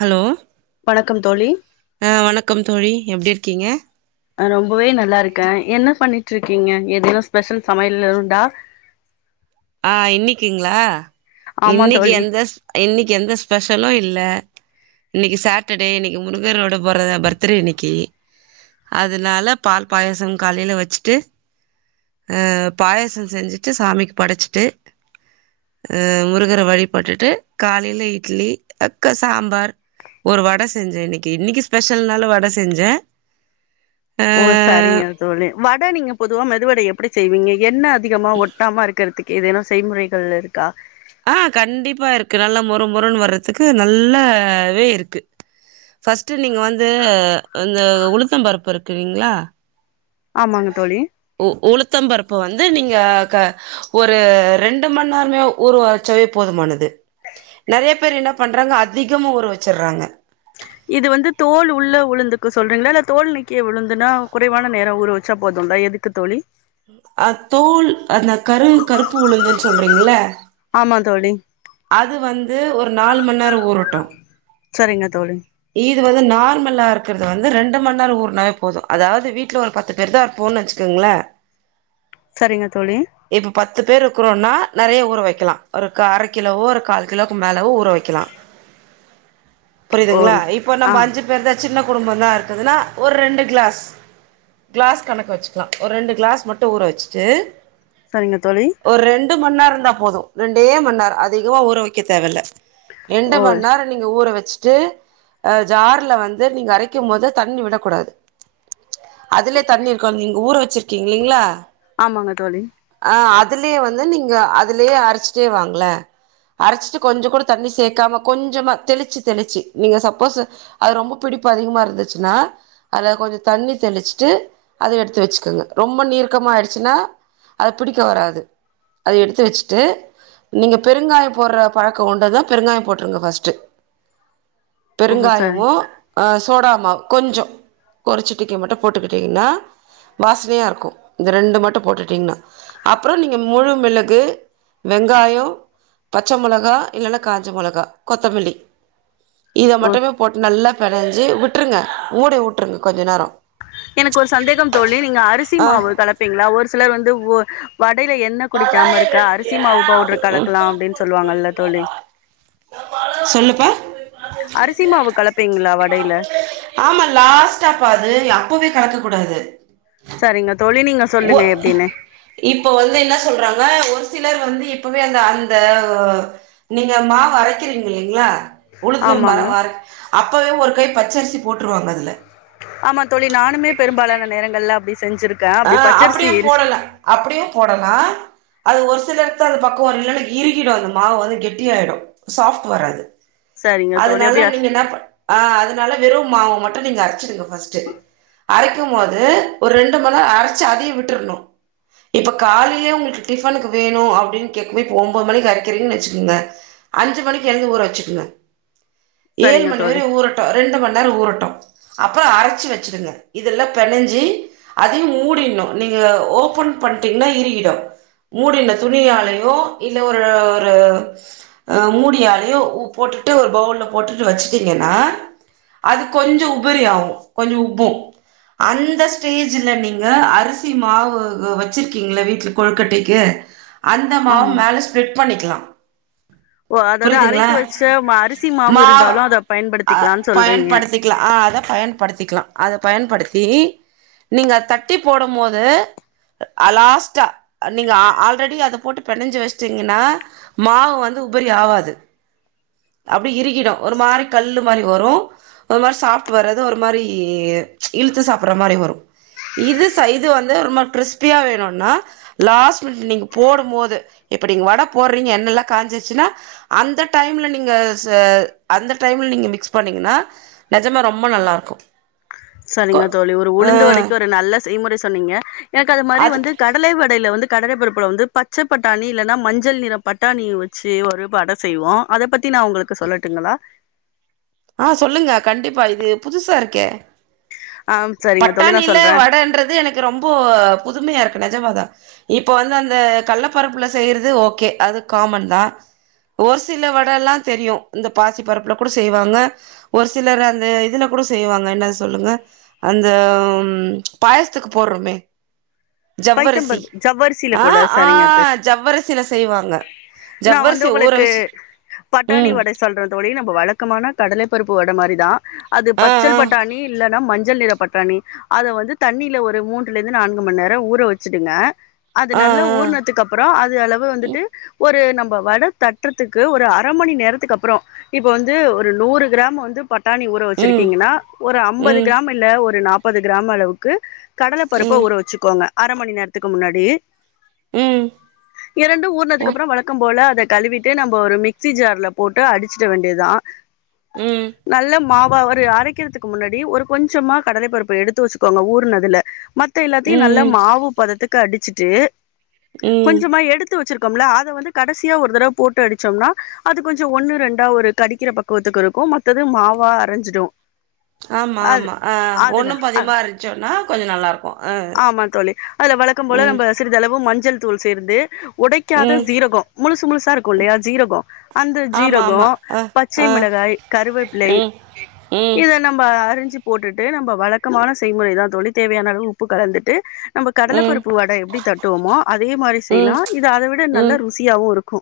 Hello வணக்கம் தோழி அ வணக்கம் தோழி எப்டிருக்கீங்க ரொம்பவே நல்லாருக்கே என்ன பண்ணிட்டு இருக்கீங்க எதேனு ஸ்பெஷல் சமையல் எது உண்டா ஆ இன்னைக்குங்ளா ஆமா இன்னைக்கு தோழி எந்த இன்னைக்கு எந்த ஸ்பெஷலு இல்ல இன்னைக்கு சாட்டர்டே இன்னைக்கு முருகரோட போறத பர்த்டே இன்னைக்கு அதனால பால் பாயச காலைல வச்சிட்டு ம் பாயச செஞ்சுட்டு சாமிக்கு படைச்சிட்டு அ முருகர வழி பட்டுட்டு காலைல இட்லி அக்க சாம்பார் ஒரு வட செஞ்ச இன்னைக்கு, இன்னைக்கு ஸ்பெஷல்னால வட செஞ்ச ஓ சரிங்க தோழி வட நீங்க பொதுவா மெதுவட எப்டி செய்வீங்க எண்ணெ அதிகமா ஒட்டாம இருக்குறதுக் ஏதேனு செய்முறைகள் இருக்கா ஆ கண்டிப்பா இருக்கு நல்ல மொறு மொறுன் வர்றதுக்கு நல்லாவே இருக்கு ஃபர்ஸ்ட்டு நீங்க வந்து இந்த உளுத்த பருப்பு இருக்கு இல்லைங்ளா ஆமாங்க தோழி உ உளுத்த பருப்பு வந்து நீங்க ஆ க ஒரு ரெண்டு மணி நேரமே ஊரவச்சாவே போதுமானது நெறய பேர் என்ன பண்றாங்க அதிகமா ஊற வச்சுர்றாங்க இது வந்து தோல் உள்ள உளுந்துக்கு சொல்றீங்ளா இல்ல தோல் நீக்கிய உளுந்துன்னா குறைவான நேர ஊற வச்சா போதுல்ல எதுக் க்க தோழி அ தோல் அந்த கருங் கருப்பு உளுந்துன்னு சொல்றீங்கள ஆமா தோழி அது வந்து ஒரு நாலு மணிநேர ஊறட்டு சரிங்க தோழி இது வந்து நார்மலா இருக்குறது வந்து ரெண்டு மணி நேர ஊர்னாவே போது அதாவது வீட்ல ஒரு பத்து தெரிதாபோன் வச்சுகங்ளே சரிங்க தோழி இப்ப பத்து பேர் இருக்குறோனா நெறய ஊற வைக்கலா ஒரு அரை கிலோவோ ஒரு கால் கிலோக்கு மேலவோ ஊற வைக் க்கலா ஓ புரியுதுங்ளா இப்போ ஆ நம்ம அஞ்சு இவர்தா சின்ன குடும்பதா இருக்குதுனா ஒரு ரெண்டு கிளாஸ் கிளாஸ் கணக்கு வச்சிக்கலா ஒரு ரெண்டு கிளாஸ் மட்டு ஊற வச்சுட்டு சரிங்க தோழி ஒரு ரெண்டு மணி நேர இருந்தா போது ரெண்டே மணி நேர அதிகமா ஊற வைக்க தேவல்ல ரெண்டு ஓ மணி நேர நீங்க ஊற வச்சுட்டு ஜார்ல வந்து நீங்க அரைக்கு போது தண்ணி விடக்கூடாது அதுலயே தண்ணி இருக்கு நீங்க ஊற வச்சிருக்கீங்கல்லங்ளா ஆமாங்க தோழி அ அதுலயே வந்து நீங்க அதுலயே அரைச்சிட்டே வாங்களே அரைச்சிட்டு கொஞ்சோ கூட தண்ணி சேர்க்காம கொஞ்சோமா தெளிச்சு தெளிச்சு நீங்க சப் போசு அது ரொம்ப பிடிப்பு அதிகமா இருந்துச்சுன்னா அதுல கொஞ்சோ தண்ணி தெளிச்சுட்டு அதை எடுத்து வச்சுக்கோங்க ரொம்ப நீர்க்கமா ஆயிடுச்சுன்னா அத புடிக்க வராது அதை எடுத்து வச்சுட்டு நீங்க பெருங்காய போடுற பழக்க உண்டு தா பெருங்காய போட்ருங்க ஃபர்ஸ்ட்டு ஓ சரி பெருங்காயமு அ சோடாமாவ் கொஞ்சோ ஒரு சிட்டிகை மட்டு போட்டுக்கிட்டீங்கனா வாசனையா இருக்கு இந்த ரெண்டு மட்டு போட்டுட்டீங்ன்னா அப்பற நீங்க முழு மிளகு வெங்காய பச்ச மொளகா இல்லைன்னா காஞ்ச மொளகா கொத்தமல்லி இத ஓ மட்டுமே போட்டு நல்லா பினைஞ்சி விட்ருங்க மூடி விட்ருங்க கொஞ்சோ நேர எனக்கு ஒரு சந்தேகம் தோழி நீங்க அரிசி ஆ மாவு கலப்பீங்ளா ஒரு சிலர் வந்து ஒ வடையில என்ன குடிக்காம இருக்க அரிசி மாவு பவுடர் ம் கலக்கலாம் அப்டின்னு சொல்லுவாங்கல்ல தோழி த ப சொல்லுப்பா அரிசி மாவு கலப்பீங்களா வடையில ஆமா லாஸ்ட்டாப்பா அது அப்பவே கலக்க கூடாது சரிங்க தோழி நீங்க சொல்லுங்க எப்டின்னு இப்போ வந்து என்ன சொல்றாங்க ஒரு சிலர் வந்து இப்பவே அந்த அந்த வ நீங்க மாவு அரைக்கிறீங்க இல்லைங்கலா உளுத்துலும் ஆமாங்க மாவு அற அப்பவே ஒரு கை பச்சரிசி போட்டுருவாங்க அதுல ஆமா தோழி நானுமே பெரும்பாலான நேரங்கள்ல அப்டி செஞ்சிருக் ஆ அப்டியும் போடலாம் அப்டியும் போடலா அது ஒரு சில இடத்த அது பக்குவம் இல்லனுவை இருக்கிடும் அந்த மாவை வந்து கெட்டியா ஆயிடும் சாப்ட் வராது சரிங்க தோழி அதனால அப்டியா நீங்க என்ன பன் ஆ அதனால வெறும் மாவு மட்டும் நீங்க அரைச்சடுங்க பஸ்ட்டு அரைக்கும் போது ஒரு ரெண் ட்டு போதே அரைச்சு அதையும் விட்டுருணும் இப்ப காலையே உங்களுக்கு டிஃபனுக்கு வேணும் அப்டின்னு கேட்க போய் இப்போ ஒன்பது மணிக்கு அரைக்கிறீங்கன்னு வச்சுக்கோங்க அஞ்சு மணிக்கு எழுந்து ஊற வச்சுக்கங்க ஏழு சரிங்க மணி தோழி வரை ஊரட் ரெண்டு மண்நேரம் ஊரட்டும் அப்பறம் அரைச்சு வச்சுடுங்க இதெல்லாம் பெனைஞ்சி அதையும் மூடினும் நீங்க ஓபன் பண்ணிட்டீங்கன்னா இருகிடும் மூடின துணியாலையோ இல்ல ஒரு ஒரு மூடியாலயும் போட்டுட்டு ஒரு பவுல்ல போட்டுட்டு வச்சுட்டீங்கன்னா அது கொஞ்சம் உபரி ஆகும் கொஞ்சம் உப்பும் அந்த அந்த ஸ்டேஜ்ல நீங்க அரிசி மாவு வச்சிருக்கிங்கல வீட்ல கொழுக்கட்டைக்கு அந்த ஆமா மாவும் மேலே ஸ்ப்பிரட் பண்ணிக்கலா ஓ அதாவது அரைத்து வச்ச அரிசி மாவு மாவ் இருந்தாலும் அத அ பயன்படுத்திக்கலான்னு சொல்றீங்க பயன்படுத்திக்கலா ஆ அத பயன்படுத்திக்கலாம் அத பயன்படுத்தி நீங்க தட்டி போடும் போது ஆ லாஸ்ட்டா நீங்க ஆல்ரெடி அத போட்டு பெனஞ்சு வச்சிட்டீங்கன்னா மாவு வந்து உபரி ஆவாது அப்டி இருக்கிடும் ஒரு மாரி கல்லு மாரி வரும் ஒரு மாரி சாப்ட்டு வராது ஒரு மாரி இழுத்து சாப்பற மாரி வரும் இது சைது வந்து ரொம்ப கிறிஸ்பியா வேணும்னா லாஸ்ட் மினிட் நீங்க போடும் போது இப்ப நீங்க வடை போடுறீங்க என்னெல்லாம் காஞ்சிச்சுன்னா அந்த டைம்ல நீ நீங்க ச அந்த டைம்ல நீங்க மிக்ஸ் பண்ணீங்கன்னா நஜமா ரொம்ப நல்லா இருக்கும் சரிங்க தோழி ஒரு உளுந்து வடைக்கு ஒரு நல்ல செய்முறை சொன்னீங்க எனக்கு அது மாரி வந்து அதுக்கு கடலை வடையில வந்து கடலபருப்புல வந்து பச்சை பட்டணி இல்லன்னா மஞ்சள் நிற பட்டாணி வச்சு ஒரு வட செய்வோம் அத பத்தி நா உங்களுக் க்கு சொல்லட்டுங்களா ஆ சொல்லுங்க கண்டிப்பா இது புதுசா இருக்கே ஆ சரிங்க தோழி நான் பட்டாணியில சொல்றேன். வடைன்றது எனக்கு ரொம்ப புதுமையா இருக்கு நஜமாதா இப்ப வந்து அந்த கள்ளப்பருப்புல செய்யறது ஓகே அது காமன் தா ஒரு சில வடல்லாம் தெரியும் இந்த பாசி பருப்பில் கூட செய்வாங்க ஒரு சிலர் அந்த இதுல கூட செய்வாங்க என்ன சொல்லுங்க அந்த பாயசத்துக்கு போடுறோமே பைத்தம் ஜவ்வரிசி பருப்பு ஜவ்வரிசியில ஆ கூட ஆ சரிங்க தோழி. ஜவ்வரிசில செய்வாங்க நான் ஜவ்வரிசிய ஊற வெச்சு ம் சொல்றே தோழி நம்ம வழக்கமான கடலை பருப்பு வட மாரிதா அது ஆ ஆ பச்சல்பட்டாணி இல்லன்னா மஞ்சள் நிற பட்டாணி அத வந்து தண்ணீல ஒரு மூன்றுல இருந்து நான்கு மண்நேரோ ஊற வெச்சிடுங்க அது ஆ ஆ நல்லா ஊர்னதுக்கு அப் அப்புறோ அது அளவு வந்துட்டு ஒரு நம்ம வட தட்டுறதுக்கு ஒரு அர மணி நேரத்துக்கு அப்புறோ இப்ப வந்து ஒரு நூறு க்ராம் வந்து பட்டாணி ஊ ற ம் வெச்சிருக்கீங்கன்னா ஒரு அம்பது ம் க்ராம் இல்ல ஒரு நாப்பது க்ராம் அளவுக்கு கடல பருப்ப ம் ஊற வெச்சுக்கோங்க அர மணி நேரத்துக்கு முன்னாடி ம் இரண்டு ஊற்னதுக்கு ம் அப்புறோ வழக்கம்போல அத கழுவிட்டு நம்ம ஒரு மிக்சி ஜார்ல போட்டு அடிச்சிட வேண்டிதா ம் நல்ல மாவாவ ஒரு அரைக்கிறதுக்கு முன்னாடி ஒரு கொஞ்சமா கடலை பருப்பு எடுத்து வெச்சுக்கோங்க ஊறுனதுல து எல்லாத்தியு நல்லா ம் மாவு பதத்துக்கு அடிச்சுட்டு ம் ம் கொஞ்சமா எடுத் து வெச்சிருக்கோம்ல அத வந்து கடசியா ஒரு தடவ போட்டு அடிச்சோம்னா அது கொஞ்சோ ஒன்னு ரெண்டா ஒரு கடிக்கிற பக் கோத்துக்கு இருக்கு மத்தது மாவா அரைஞ்சுடு ஆமா ஆமா ஆ ஒன்னு அ பாதியுமா அரச்சோன்னா கொஞ்சோ நல்லா இருக்கு ஆ ஆமா தோழி அத வழக்கபோல ம் நம்ப சிறிதளவு மஞ்சள்தூள் சேர்ந்து உடைக்காத ம் சீரகோ முழுசு முழுசா இருக்குல்லயா ஜீரகோ அந்த ஆமா ஜீரகோ ஆமா ஆ பச்சை ஆ மிளகாய் கருவேப்பிலை ம் ம் இத நம்ம அறிஞ்சு போட்டுட்டு நம்ப வழக்கமான செய்முறைதா தோழி தேவையான அளவு உப்பு கலந்துட்டு நம்ம ம் கடலப்பருப்பு வட எப்டி தட்டுவோமோ அதே மாரி செய்லா ம் இது அத விட நல்ல ருசியாவு இருக்கு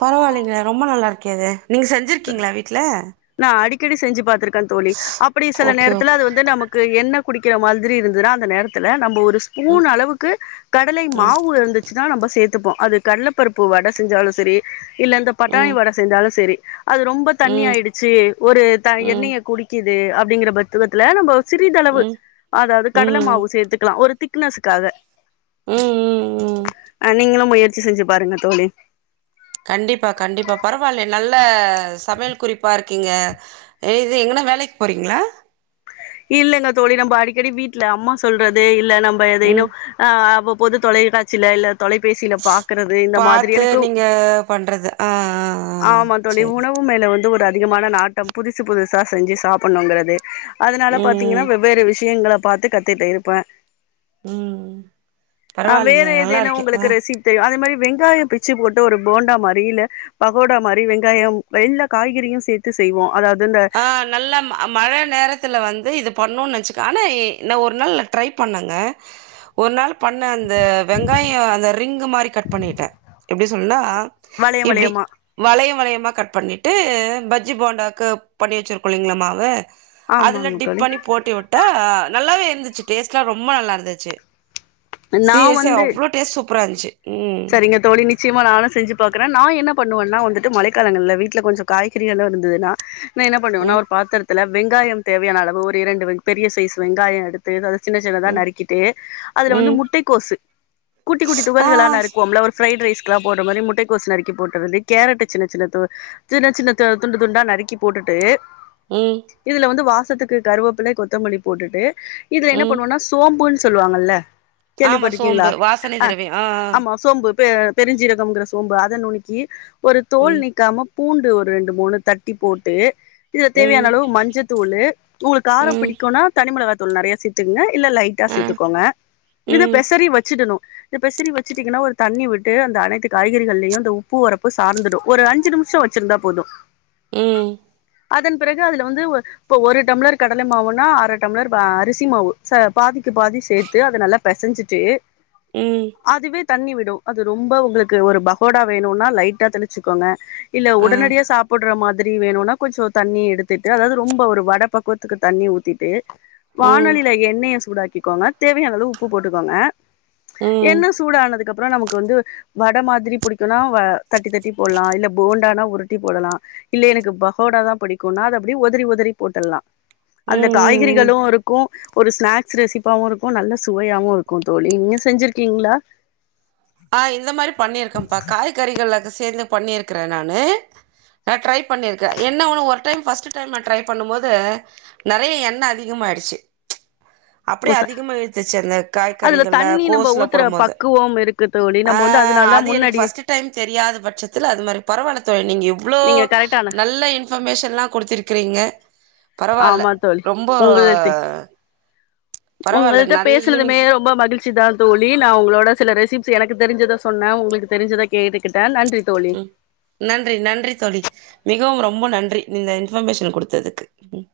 பரவால்லைங்க ரொம்ப நல்லா இருக்கே அது நீங்க செஞ்சுருக்கீங்களா வீட்ல நா அடிக்கடி செஞ்சு பாத்துருக்கே தோழி அப்டி சில ஓகே நேரத்துல ஓகே அது வந்து நமக் க்கு என்ன குடிக்கிற மாதிரி இருந்ததுன்னா அந்த நேரத்துல நம்ப ஒரு ஸ் ம் பூன் அளவுக்கு கடலை ம் மாவு இருந்து ச்சுனா நம்ம சேத்துப்போ அது கடல பருப்பு வட செஞ்சாலு செரி இல்ல இந்த பட்டாணி ம் வட செஞ்சாலு செரி அது ரொம்ப ம் தண்ணியாய்டுச்சு ஒரு த ம் எண்ணெயை குடிக்கித் து அப்டிங்கிற பக்குவத்துல நம்ப சிறிதளவு ம் ம் அதாவ்து கடல ம் மாவு சேத்துக்கலா ஒரு திக் னஸ்காக ம் ம் அ நீங்களு முயற்சி செஞ்சு பாருங்க தோழி கண்டிப்பா கண்டிப்பா பரவால்ல நல்ல சமையல் குறிப்பா இருக்கீங்க இது எங்கனா வேலைக் போறீங்களா இல்லங்க தோழி நம்ம அடிக்கடி வீட்ல அம்மா சொல்றது இல்ல நம்ம ஏதேன்னு ம் ஆ அப்போ பொது தொலைக்காட்சில இல்ல தொலைபேசில பாக்கறது இந்த மாதிரி பாத்து எனக்கு நீங்க பண்றது ஆ ஆ ஆ ஆமா தோழி செரி உணவு மேல வந்து ஒரு அதிகமான நாட்டம் புதுசு புதுசா செஞ்சு சாப்புட்ணுங்கறது அதனால ம் பாத்தீங்கன்னா வெவ்வேறு விஷயங்கள பாத்து கத்துட்டு இருப்பே ம் அ வேற பரவாயில்லைங்களே நல்லா ஏதேனு இருக்கே ஆ உங்களுக்கு ரெசிப் தெரியு அதே மாரி வெங்காயோ பிச்சு போட்டு ஒரு போண்டாமாரி இல்ல பகோடாமாரி வெங்காயோ எல்லா காய்கறியு சேத்து செய்வோ அதாவ்து இந்த நல்ல மழ நேரத்துல வந்து இது பண்ணுன் நேச்சுக்க ஆனா நா ஒரு நாள் ட்ரை பண்ணங்க ஒரு நாள் பண்ண அந்த வெங்காயோ அந்த ரிங்கு மாரி கட் பண்ணிட்டே எப்டி சொல்னுனா வளைய இப்டி வளையமா வளையோ வளையமா கட் பண்ணிட்டு பஜ்ஜி போண்டாக்கு பண்ணி வெச்சிருக்கோ இல்லைங்ளா மாவ அதுல ஆமாங்க டிப் தோழி பண்ணி போட்டி வுட்டா நல்லாவே இருந்துச்சு டேஸ்ட்லா ரொம்ப நல்லா இருந்துச்சு நா சி எஸ் சி அவ்ளோ டேஸ்ட் சூப்ரா இருந்துச்சு ம் சேரிங்க தோழி நிச்சயமா நானு செஞ்சு பாக்குறே நா என்ன பண்ணுவன்னா வந்துட்டு மழைக்காலங்கள்ல வீட்ல கொஞ்ச காய்கறிகள் எல்லா இருந்ததுன்னா என்ன பண்ணுவன்னா ம் ஒரு பாத்ரத்துல வெங்காயம் தேவையான அளவு ஒரு இரண்டு பெரிய சைஸ் வெங்காய எடுத் தேதா சின்ன சின்னத ம் நறுக்கிட்டு அதுல வந்து ம் முட்டை கோசு குட்டி குட்டி ஆ துகள்களா நறுக் ஒரு ஃபிரைட் ரைஸ்கில்லா போட்ற மாரி முட்டைகோசு நறுக்கி போட்டரது கேரட்டு சின்ன சின்னதா சின்ன சின்ன துண்டு துண்டா நறுக்கி போட்டுட்டு ம் இதுல வந்து வாசத்துக்கு கருவப்பில கொத்தமல்லி போட்டுட்டு இதுல என்ன ம் பண்ணுவோனா சோம்புன் சொல்லுவாங்கல்ல ஆமா கேள்விப்பட்டிருக்கீங்களா சோம்பு வாசனை திறவியோ அ ஆமா சோம்பு பெ பெருஞ்சீரகம்ங்கிற சோம்ப அத நுணுக்கி ஒரு தோல் ம் நீக்காம பூண்டு ஒரு ரெண்டு மூணு தட்டி போட்டு இது தேவையான ம் அளவு மஞ்ச தூளு உங்களுக் காரோ ம் பிடிக்குனா தனி மிளகா தூள் நெறைய சேத்துங்க இல்ல லைட் டா ஆ சேத்துக்கோங்க இத ம் பெசறி வச்சிடணு இத பெசறி வச் வச்சுட்டீங்கன்னா ஒரு தண்ணி விட்டு அந்த சிட்டிங்கனா ஒரு தண்ணி விட்டு அனைத்து காய்கறிகள்லயு இந்த உப்பு உரப்பு சார்ந்துடு ஒரு அஞ்சு நிம்ஷோ வச்சிருந்தா போது ம் அதன் பிறகு அதுல வந்து இப்போ ஒரு டம்ளர் கடல மாவுன்னா அர டம்ளர் அரிசி மாவு ச பாதிக்கு பாதி சேர்த்து அது நல்லா பெசஞ்சிட்டு ம் அதுவே தண்ணி விடு அது ரொம்ப உங்குளுக்கு ஒரு பகோடா வேணுனா லைட்டா தெளிச்சுக்கோங்க இல்ல ஆ உடனடியா சாப் போடுற மாதிரி வேணுனா கொஞ்சோ தண்ணி எடுத்துட்டு அதாவது ரொம்ப ஒரு வட பக்குவத்துக்கு தண்ணி ஊத்திட்டு ம் வாணலியில எண்ணெய சூடாக்கிக்கோங்க தேவையான அளவு உப்பு போட்டுக்கோங்க ம் ம் எண்ணெ சூடானதுக்கு அப்புறோ நமக்கு வந்து வட மாதிரி புடிக்குனா வ தட்டி தட்டி போட்லா இல்ல போண்டானா உருட்டி போடலா இல்ல எனக்கு பகோட தா பிடிக்குனா அத அப்டே உதரி உதரி போட்டர்லா அந்த ம் ம் காய்கறிகளு இருக்கு ஒரு ஸ்நாக்ஸ் ரெசிப்பாவு இருக்கு நல்ல சுவையாவு இருக்கு தோழி நீங்க செஞ்சிருக்கீங்ளா அ இந்த மாரி பண்ணியிருக்கேன்ப்பா காய்கறிகள்ல அது சேர்ந்து பண்ணியிருக்கற நானு அ ட்ரை பண்ணியிருக்க என்ன ஒன்னு ஒரு டைம் ஃபஸ்ட்டு டைம் நா ட்ரை பண்ணும்போது நறைய எண்ணெ அதிகமாயிடுச்சு அப்டியே அதிகமா இழுத்துச்சு அந்த அதுல காய்கறிகள்ல தண்ணி நம்ம கோசுல ஊத்துற போடம் போது பக்குவம் இருக்கு தோழி ஆ நம்ம வந்து அதனால் தா அது எனக்கு முன்னாடி ஃபஸ்ட்டு டைம் தெரியாத பட்சத்துல அது மாரி பரவாயில்ல தோழி நீங்க இவ்ளோ நீங்க கரெக்டான நல்ல இன் இன்ஃபர்மேஷன்லா கொடுத்துருக்கிறீங்க ஆமா தோழி உங்கள்ட்டு பரவால்ல உங்கள்ட்ட நெறைய பேசுனதுமே ஈவினிங் ரொம்ப மகிழ்ச் சி தா தோழி நா உங்களோட சில ரெசிப்ஸ் எனக்கு தெரிஞ்சத சொன்ன உங்களுக்கு தெரிஞ்சத கேட்டுக்கிட்டே நன்றி தோழி ம் நன்றி நன்றி தோழி மிகவு ரொம்ப நன்றி இந்த இன்ஃபர்மேஷன் குடுத்ததுக்கு ம்